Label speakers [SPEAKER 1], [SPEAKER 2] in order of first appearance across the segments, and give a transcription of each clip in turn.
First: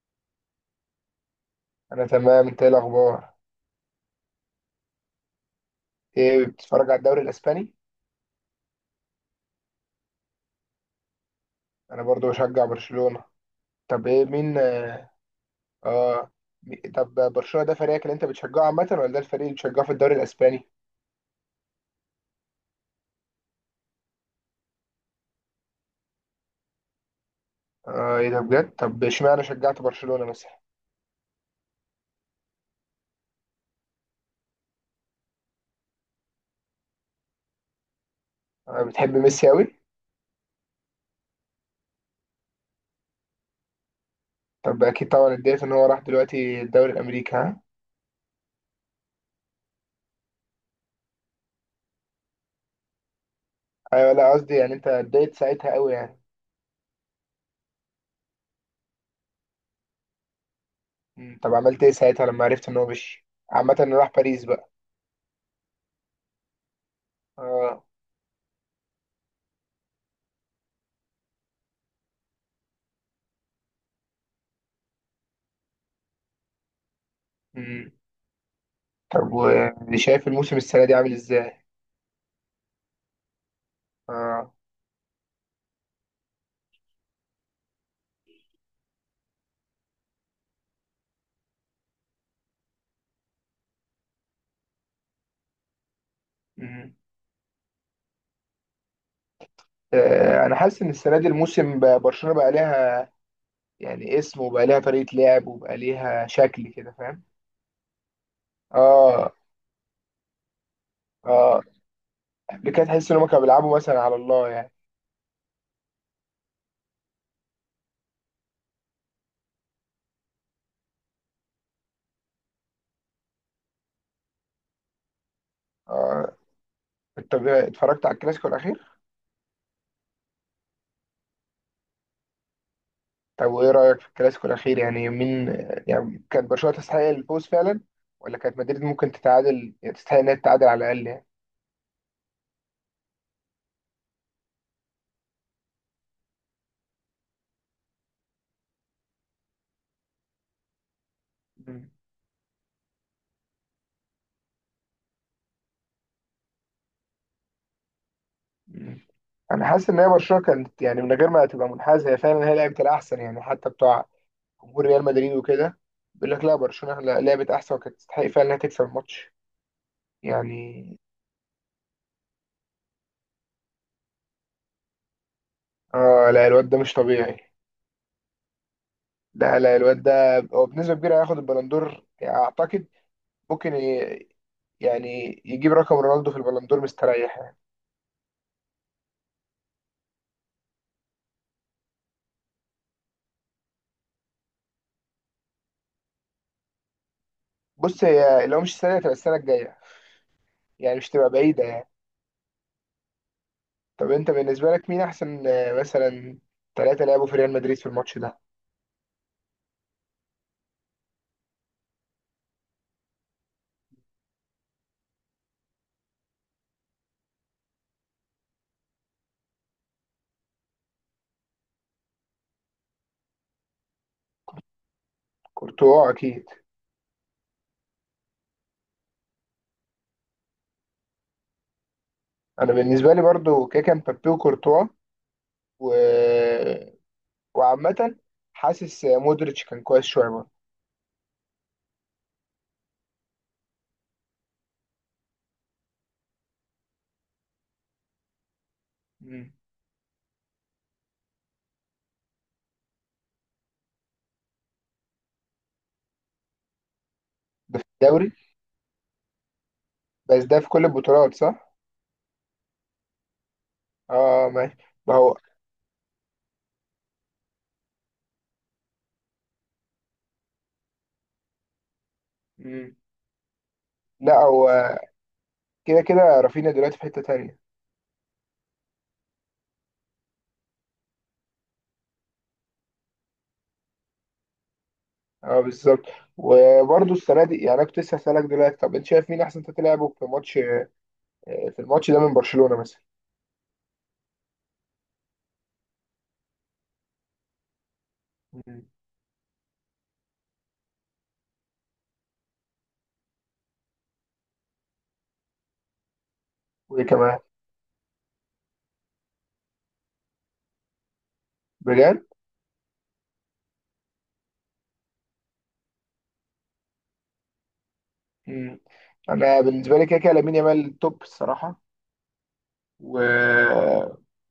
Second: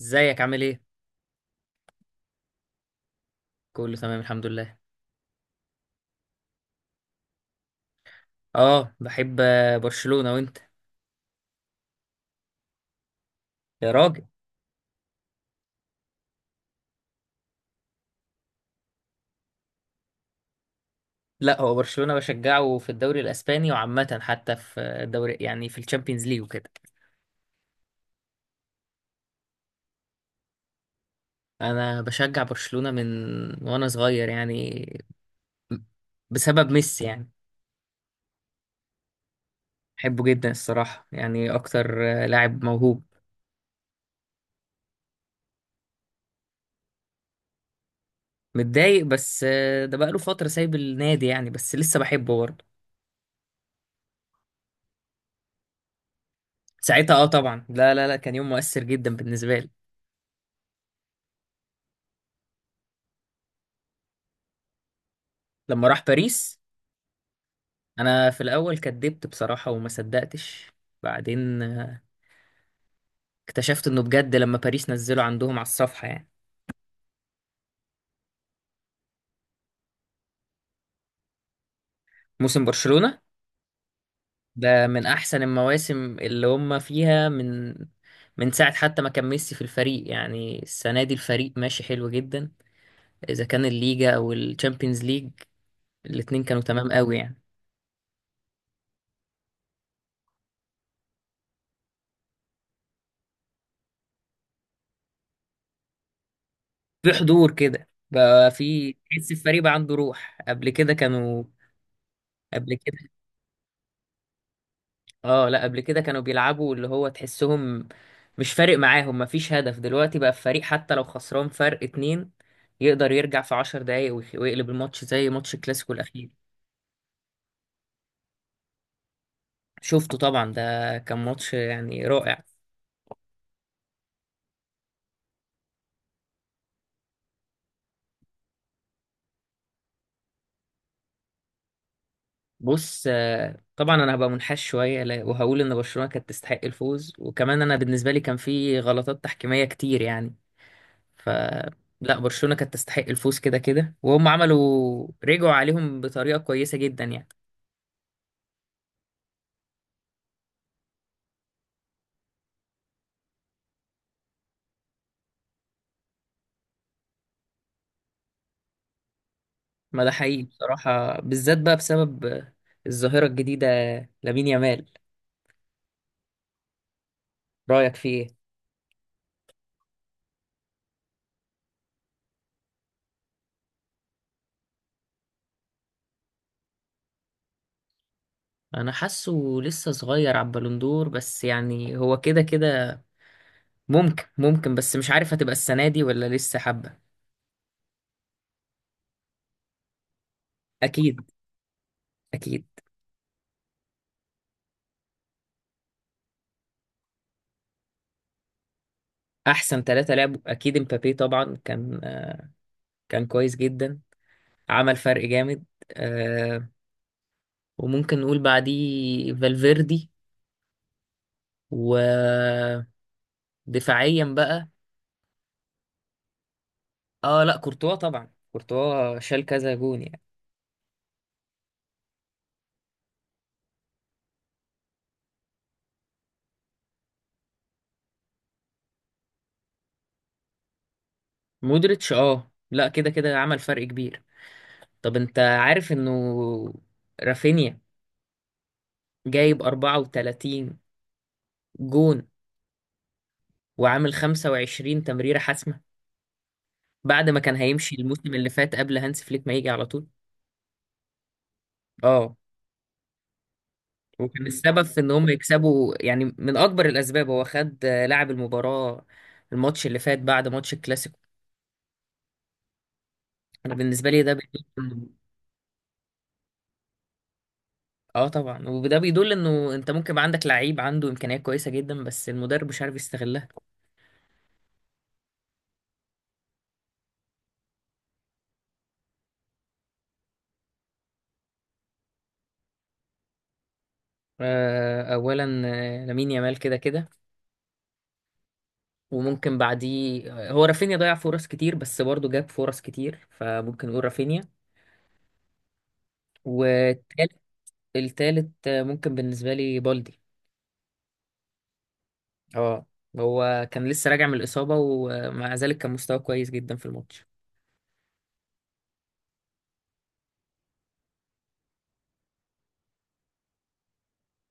[SPEAKER 1] ازيك عامل ايه؟
[SPEAKER 2] انا تمام. انت ايه الاخبار؟
[SPEAKER 1] كله تمام الحمد لله.
[SPEAKER 2] ايه، بتتفرج على الدوري الاسباني؟
[SPEAKER 1] اه، بحب برشلونة. وانت؟
[SPEAKER 2] انا برضو بشجع برشلونة.
[SPEAKER 1] يا
[SPEAKER 2] طب
[SPEAKER 1] راجل!
[SPEAKER 2] ايه، مين اه آه، طب برشلونة ده فريقك اللي انت بتشجعه عامة، ولا ده الفريق اللي بتشجعه في الدوري الاسباني؟
[SPEAKER 1] لا، هو برشلونة بشجعه في الدوري الاسباني، وعامة حتى في الدوري، يعني في الشامبيونز ليج وكده.
[SPEAKER 2] اه ايه ده بجد؟ طب اشمعنى شجعت برشلونة مثلا؟
[SPEAKER 1] انا بشجع برشلونة من وانا صغير يعني، بسبب ميسي يعني.
[SPEAKER 2] آه، بتحب ميسي قوي؟
[SPEAKER 1] بحبه جدا الصراحة، يعني اكتر. لاعب موهوب.
[SPEAKER 2] طب اكيد طبعا اتضايقت ان هو راح دلوقتي الدوري الامريكي، ها؟
[SPEAKER 1] متضايق بس. ده بقاله فترة سايب النادي يعني، بس لسه بحبه برضه.
[SPEAKER 2] ايوه، لا قصدي يعني انت اتضايقت ساعتها قوي يعني.
[SPEAKER 1] ساعتها اه، طبعا. لا لا لا، كان يوم مؤثر جدا بالنسبة لي.
[SPEAKER 2] مم، طب عملت ايه ساعتها لما عرفت ان هو مشي عامة، إنه راح باريس بقى؟
[SPEAKER 1] لما راح باريس،
[SPEAKER 2] اه.
[SPEAKER 1] انا في الاول كدبت بصراحه وما صدقتش. بعدين اكتشفت انه بجد لما باريس نزله عندهم على الصفحه يعني.
[SPEAKER 2] مم. طب وشايف الموسم السنة دي عامل ازاي؟
[SPEAKER 1] موسم برشلونه
[SPEAKER 2] اه.
[SPEAKER 1] ده من احسن المواسم اللي هم فيها، من ساعه حتى ما كان ميسي في الفريق. يعني السنه دي الفريق ماشي حلو جدا. اذا كان الليجا او الشامبيونز ليج، الاتنين كانوا تمام
[SPEAKER 2] مم.
[SPEAKER 1] قوي يعني.
[SPEAKER 2] انا حاسس ان السنه دي الموسم برشلونه بقى ليها يعني اسم، وبقى ليها طريقه لعب، وبقى ليها شكل كده،
[SPEAKER 1] في
[SPEAKER 2] فاهم؟
[SPEAKER 1] حضور كده بقى، في تحس
[SPEAKER 2] اه.
[SPEAKER 1] الفريق بقى عنده روح. قبل كده كانوا
[SPEAKER 2] اه. قبل
[SPEAKER 1] قبل
[SPEAKER 2] كده
[SPEAKER 1] كده
[SPEAKER 2] تحس ان هم كانوا بيلعبوا مثلا على الله يعني.
[SPEAKER 1] اه لا قبل كده كانوا بيلعبوا اللي هو تحسهم مش فارق معاهم، مفيش هدف. دلوقتي بقى الفريق حتى لو خسران فرق اتنين، يقدر يرجع في 10 دقايق ويقلب الماتش، زي ماتش الكلاسيكو الأخير.
[SPEAKER 2] اه، انت اتفرجت على الكلاسيكو الاخير؟
[SPEAKER 1] شفته طبعا، ده كان ماتش يعني رائع.
[SPEAKER 2] طب وايه رايك في الكلاسيكو الاخير؟ يعني مين، يعني كانت برشلونه تستحق الفوز فعلا، ولا كانت مدريد ممكن تتعادل، يعني تستحق انها تتعادل على الاقل يعني؟
[SPEAKER 1] بص، طبعا انا هبقى منحاش شويه وهقول ان برشلونه كانت تستحق الفوز، وكمان انا بالنسبه لي كان في غلطات تحكيميه كتير يعني. ف
[SPEAKER 2] مم.
[SPEAKER 1] لا، برشلونه كانت تستحق الفوز كده كده، وهم عملوا رجعوا عليهم بطريقه كويسه جدا يعني.
[SPEAKER 2] مم. انا حاسس ان هي برشلونه كانت يعني من غير ما تبقى منحازه، هي فعلا هي لعبت الاحسن يعني، حتى بتوع جمهور ريال مدريد وكده بيقول لك لا برشلونة لعبت احسن، وكانت تستحق فعلا انها تكسب الماتش
[SPEAKER 1] ما ده حقيقي
[SPEAKER 2] يعني.
[SPEAKER 1] بصراحة، بالذات بقى بسبب الظاهرة الجديدة، لامين يامال.
[SPEAKER 2] اه، لا الواد ده مش طبيعي.
[SPEAKER 1] رأيك فيه ايه؟
[SPEAKER 2] لا لا، الواد ده هو بنسبة كبيرة هياخد البلندور يعني، اعتقد ممكن يعني يجيب رقم رونالدو في البلندور مستريح يعني.
[SPEAKER 1] أنا حاسه لسه صغير على البالون دور، بس يعني هو كده كده ممكن، بس مش عارف هتبقى السنة دي ولا لسه حبة.
[SPEAKER 2] بص، هي لو مش السنة دي هتبقى السنة الجاية، يعني مش
[SPEAKER 1] أكيد.
[SPEAKER 2] تبقى بعيدة يعني.
[SPEAKER 1] أكيد.
[SPEAKER 2] طب انت بالنسبة لك مين احسن مثلا ثلاثة لعبوا في ريال مدريد في الماتش ده؟
[SPEAKER 1] أحسن ثلاثة لعبوا أكيد امبابي طبعا، كان كويس جدا، عمل فرق جامد. أه. وممكن نقول بعديه فالفيردي. ودفاعيا بقى،
[SPEAKER 2] كورتوا اكيد.
[SPEAKER 1] اه لا، كورتوا طبعا. كورتوا شال كذا جون يعني.
[SPEAKER 2] انا بالنسبة لي برضو كاكا مبابي وكورتوا، و، وعامة حاسس مودريتش كان كويس شوية برضه.
[SPEAKER 1] مودريتش اه لا، كده كده عمل فرق كبير. طب انت عارف انه رافينيا
[SPEAKER 2] مم.
[SPEAKER 1] جايب 34 جون، وعامل 25 تمريرة حاسمة، بعد ما كان
[SPEAKER 2] ده في
[SPEAKER 1] هيمشي
[SPEAKER 2] الدوري
[SPEAKER 1] الموسم اللي فات قبل هانس فليك ما يجي على طول؟
[SPEAKER 2] بس، ده في كل البطولات، صح؟
[SPEAKER 1] اه. وكان
[SPEAKER 2] اه ماشي.
[SPEAKER 1] السبب في ان
[SPEAKER 2] ما
[SPEAKER 1] هم
[SPEAKER 2] هو
[SPEAKER 1] يكسبوا يعني، من اكبر الاسباب. هو خد لاعب المباراة، الماتش اللي فات بعد ماتش الكلاسيكو.
[SPEAKER 2] مم.
[SPEAKER 1] انا بالنسبة لي ده
[SPEAKER 2] لا
[SPEAKER 1] بيدل
[SPEAKER 2] هو
[SPEAKER 1] إنه-
[SPEAKER 2] كده كده رافينيا دلوقتي في حتة تانية.
[SPEAKER 1] اه طبعا، وده بيدل انه انت ممكن يبقى عندك لعيب عنده امكانيات كويسة جدا، بس المدرب مش عارف يستغلها.
[SPEAKER 2] اه بالظبط. وبرضه السنة دي يعني، انا كنت لسه هسألك دلوقتي: طب انت شايف مين احسن تلعبه في ماتش، في الماتش ده من برشلونة مثلا؟
[SPEAKER 1] اولا لامين يامال كده كده.
[SPEAKER 2] مم.
[SPEAKER 1] وممكن بعديه، هو رافينيا ضيع فرص كتير، بس برضه جاب فرص كتير، فممكن نقول رافينيا.
[SPEAKER 2] وايه
[SPEAKER 1] والتالت
[SPEAKER 2] كمان؟
[SPEAKER 1] التالت ممكن بالنسبه لي بالدي.
[SPEAKER 2] بجد؟
[SPEAKER 1] اه، هو كان لسه راجع من الاصابه، ومع ذلك كان مستواه كويس جدا في الماتش.
[SPEAKER 2] مم. انا بالنسبة لي كده كده لامين يامال توب الصراحة، و...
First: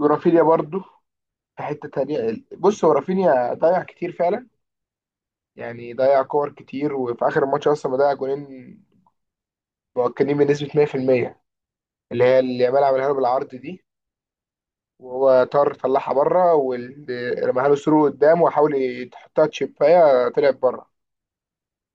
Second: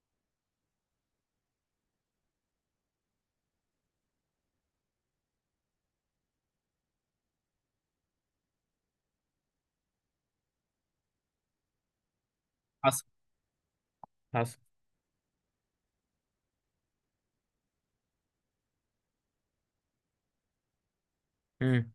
[SPEAKER 2] ورافينيا برضه في حتة تانية. بص، هو رافينيا ضيع كتير فعلا، يعني ضيع كور كتير، وفي اخر الماتش اصلا ضيع جولين مؤكدين بنسبه 100%، اللي هي اللي يامال
[SPEAKER 1] حصل.
[SPEAKER 2] عملها له بالعرض دي.
[SPEAKER 1] حصل.
[SPEAKER 2] وهو طار طلعها بره، ورماها له ثرو قدام، وحاول يحطها تشيبايه طلعت بره.
[SPEAKER 1] امم.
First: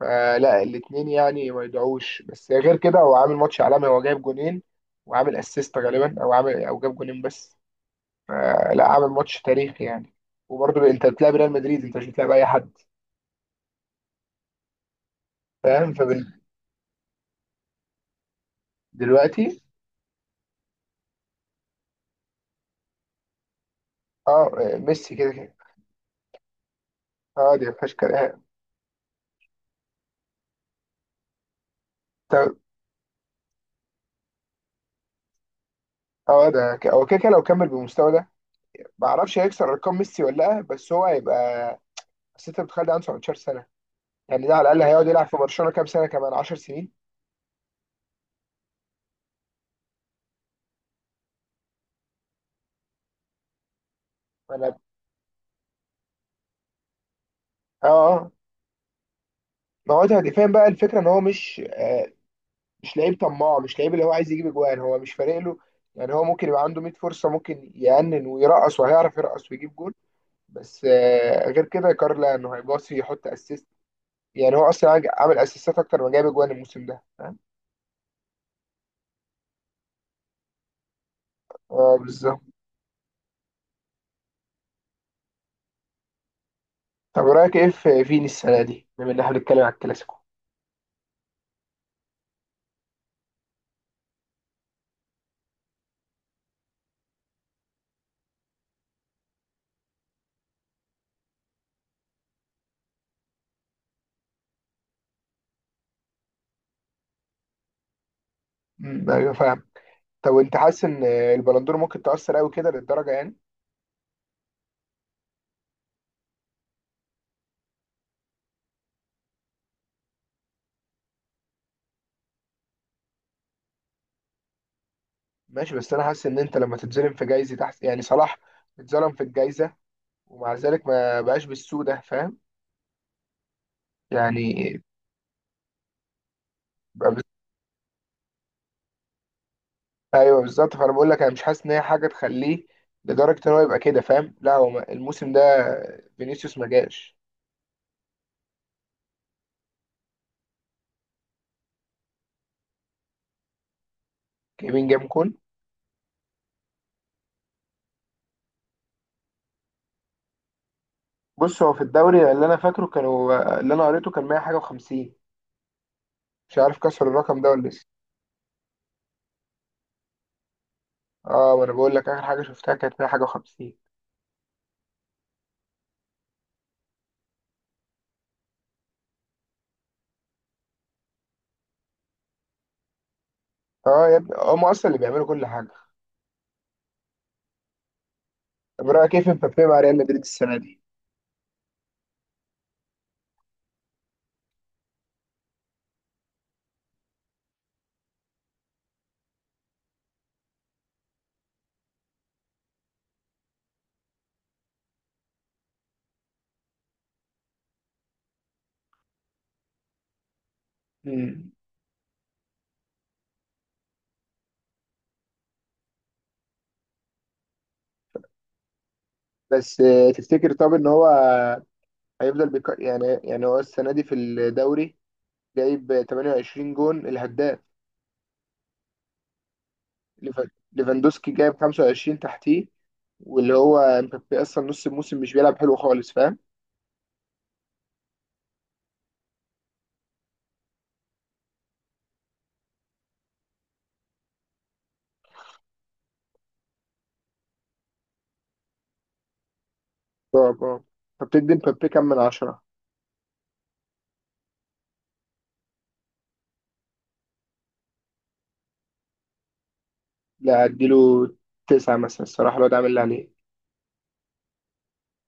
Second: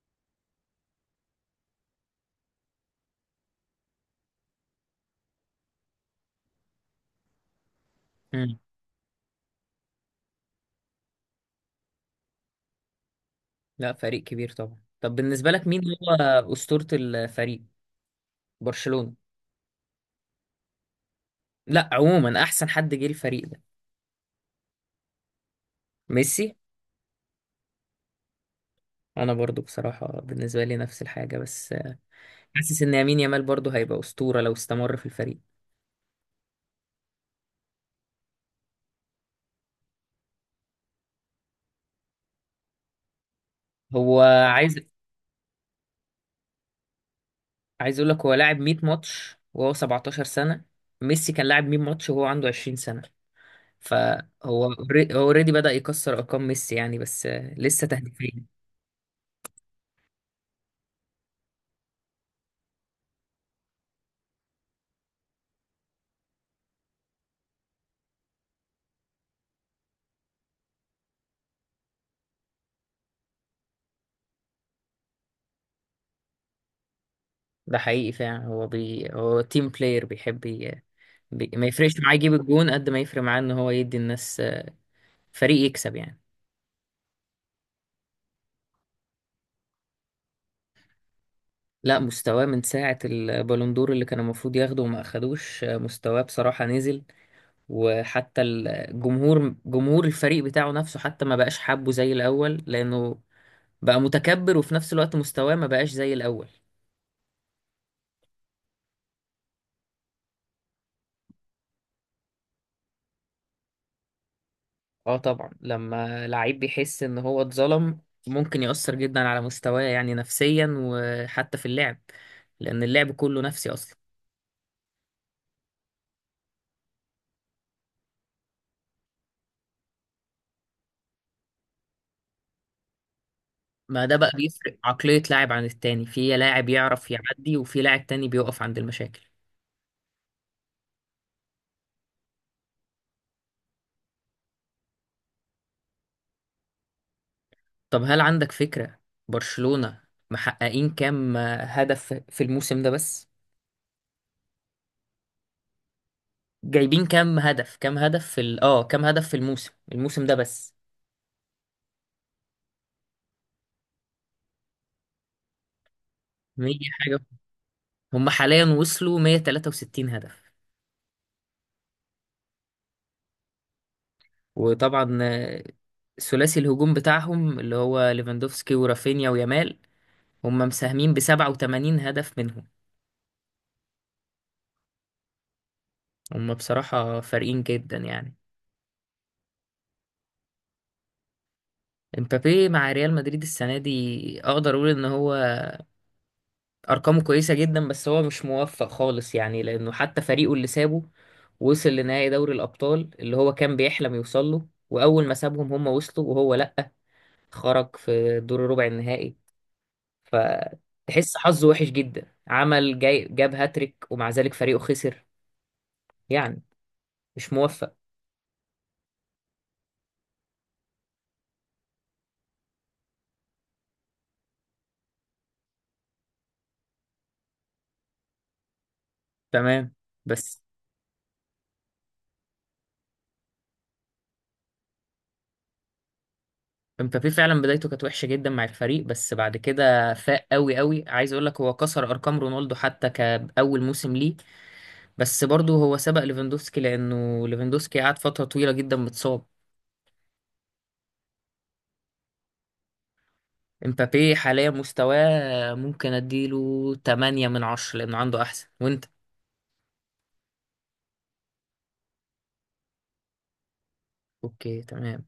[SPEAKER 2] فلا الاثنين يعني ما يدعوش، بس غير كده هو عامل ماتش عالمي، هو جايب جونين وعامل اسيست، غالبا او عامل، او جاب جونين بس.
[SPEAKER 1] امم.
[SPEAKER 2] فلا عامل ماتش تاريخي يعني. وبرضه انت بتلعب ريال مدريد، انت مش بتلعب اي حد،
[SPEAKER 1] لا، فريق كبير طبعا. طب بالنسبه لك مين
[SPEAKER 2] فاهم؟
[SPEAKER 1] هو اسطوره الفريق، برشلونه؟
[SPEAKER 2] فدلوقتي
[SPEAKER 1] لا، عموما احسن حد جه الفريق ده،
[SPEAKER 2] اه ميسي كده كده.
[SPEAKER 1] ميسي.
[SPEAKER 2] اه، دي ما فيهاش كلام.
[SPEAKER 1] انا برضو بصراحه بالنسبه لي نفس الحاجه، بس
[SPEAKER 2] طب-
[SPEAKER 1] حاسس ان يمين يامال برضه هيبقى اسطوره لو استمر في الفريق.
[SPEAKER 2] اه، ده ك- هو كده كده لو كمل بالمستوى ده، ما اعرفش هيكسر ارقام ميسي ولا لا، بس هو هيبقى. بس انت بتخيل ده عنده 17 سنه.
[SPEAKER 1] هو
[SPEAKER 2] يعني ده على
[SPEAKER 1] عايز
[SPEAKER 2] الاقل هيقعد يلعب في برشلونه كام سنه؟ كمان 10 سنين.
[SPEAKER 1] عايز اقول لك، هو لاعب 100 ماتش وهو 17 سنه. ميسي كان لاعب 100 ماتش وهو عنده 20 سنه.
[SPEAKER 2] انا
[SPEAKER 1] هو اوريدي بدأ يكسر ارقام ميسي يعني، بس لسه
[SPEAKER 2] اه اه،
[SPEAKER 1] تهديفين.
[SPEAKER 2] ما هو ده دفاعيا بقى الفكره ان هو مش آه، مش لعيب طماع، مش لعيب اللي هو عايز يجيب اجوان، هو مش فارق له. يعني هو ممكن يبقى عنده 100 فرصه، ممكن يأنن ويرقص، وهيعرف يرقص ويجيب جول، بس آه غير كده كارلا انه هيباصي يحط اسيست. يعني هو اصلا عامل اسيستات اكتر ما جايب اجوان الموسم ده، فاهم؟
[SPEAKER 1] ده حقيقي فعلا. هو تيم بلاير، ما
[SPEAKER 2] اه
[SPEAKER 1] يفرقش معاه يجيب
[SPEAKER 2] بالظبط.
[SPEAKER 1] الجون قد ما يفرق معاه ان هو يدي الناس فريق يكسب يعني.
[SPEAKER 2] طب رأيك ايه في فيني السنة دي، بما ان احنا بنتكلم على الكلاسيكو؟
[SPEAKER 1] لا، مستواه من ساعة البالون دور اللي كان المفروض ياخده وما اخدوش، مستواه بصراحة نزل. وحتى جمهور الفريق بتاعه نفسه، حتى ما بقاش حابه زي الأول، لأنه بقى متكبر، وفي نفس الوقت مستواه ما بقاش زي الأول.
[SPEAKER 2] مم. ايوه فاهم. طب انت حاسس ان البلندور ممكن تأثر قوي كده للدرجة يعني؟
[SPEAKER 1] اه طبعا، لما لعيب بيحس ان هو اتظلم، ممكن يأثر جدا على مستواه يعني نفسيا، وحتى في اللعب، لأن اللعب كله نفسي أصلا.
[SPEAKER 2] ماشي، بس انا حاسس ان انت لما تتظلم في جايزة، تحس يعني صلاح اتظلم في الجايزة، ومع ذلك ما بقاش بالسوء ده، فاهم؟
[SPEAKER 1] ما ده بقى
[SPEAKER 2] يعني
[SPEAKER 1] بيفرق عقلية لاعب عن التاني. في لاعب يعرف
[SPEAKER 2] بقى بز...
[SPEAKER 1] يعدي، وفي لاعب تاني بيقف عند المشاكل.
[SPEAKER 2] ايوه بالظبط. فانا بقول لك انا مش حاسس ان هي حاجة تخليه لدرجة ان هو يبقى كده، فاهم؟ لا هو الموسم ده فينيسيوس ما جاش
[SPEAKER 1] طب هل عندك فكرة برشلونة محققين كام هدف في الموسم ده بس؟
[SPEAKER 2] كيمين جاب كون.
[SPEAKER 1] جايبين كام هدف كام هدف في ال... اه كام هدف في الموسم ده بس.
[SPEAKER 2] بص، هو في الدوري اللي انا فاكره، كانوا اللي انا قريته كان 100 حاجة و50، مش
[SPEAKER 1] 100
[SPEAKER 2] عارف كسر
[SPEAKER 1] حاجة.
[SPEAKER 2] الرقم ده ولا لسه.
[SPEAKER 1] هم حاليا وصلوا 163 هدف.
[SPEAKER 2] اه، ما انا بقول لك اخر حاجه شفتها كانت 100 حاجه و50.
[SPEAKER 1] وطبعا ثلاثي الهجوم بتاعهم اللي هو ليفاندوفسكي ورافينيا ويامال، هم مساهمين ب 87 هدف منهم.
[SPEAKER 2] اه يا ابني، هم اصلا اللي بيعملوا كل حاجه.
[SPEAKER 1] هم بصراحة فارقين جدا يعني.
[SPEAKER 2] طب رايك كيف مبابي مع ريال مدريد السنه دي؟
[SPEAKER 1] امبابي مع ريال مدريد السنة دي اقدر اقول ان هو ارقامه كويسه جدا، بس هو مش موفق خالص يعني. لانه حتى فريقه اللي سابه وصل لنهائي دوري الابطال اللي هو كان بيحلم يوصل له، واول ما سابهم هم وصلوا، وهو لا، خرج في دور ربع النهائي. فتحس
[SPEAKER 2] مم.
[SPEAKER 1] حظه وحش جدا، عمل جاي جاب هاتريك ومع ذلك فريقه خسر. يعني مش موفق.
[SPEAKER 2] بس آه، تفتكر طب ان هو يعني، يعني هو السنه دي في الدوري جايب 28 جون الهداف.
[SPEAKER 1] تمام. بس
[SPEAKER 2] ليفاندوسكي جايب 25 تحتيه، واللي هو مبابي اصلا نص الموسم مش بيلعب حلو خالص، فاهم؟
[SPEAKER 1] مبابي فعلا بدايته كانت وحشه جدا مع الفريق، بس بعد كده فاق قوي قوي. عايز اقول لك، هو كسر ارقام رونالدو حتى كاول موسم ليه. بس برضه هو سبق ليفاندوفسكي، لأنه ليفاندوفسكي قعد فترة طويلة جدا متصاب.
[SPEAKER 2] طب اه، فبتدي مبابي كام من عشرة؟
[SPEAKER 1] امبابي حاليا مستواه ممكن اديله 8 من 10، لأنه عنده أحسن. وأنت؟
[SPEAKER 2] لا اديله تسعة مثلا، الصراحه الواد عامل اللي عليه.
[SPEAKER 1] أوكي، تمام.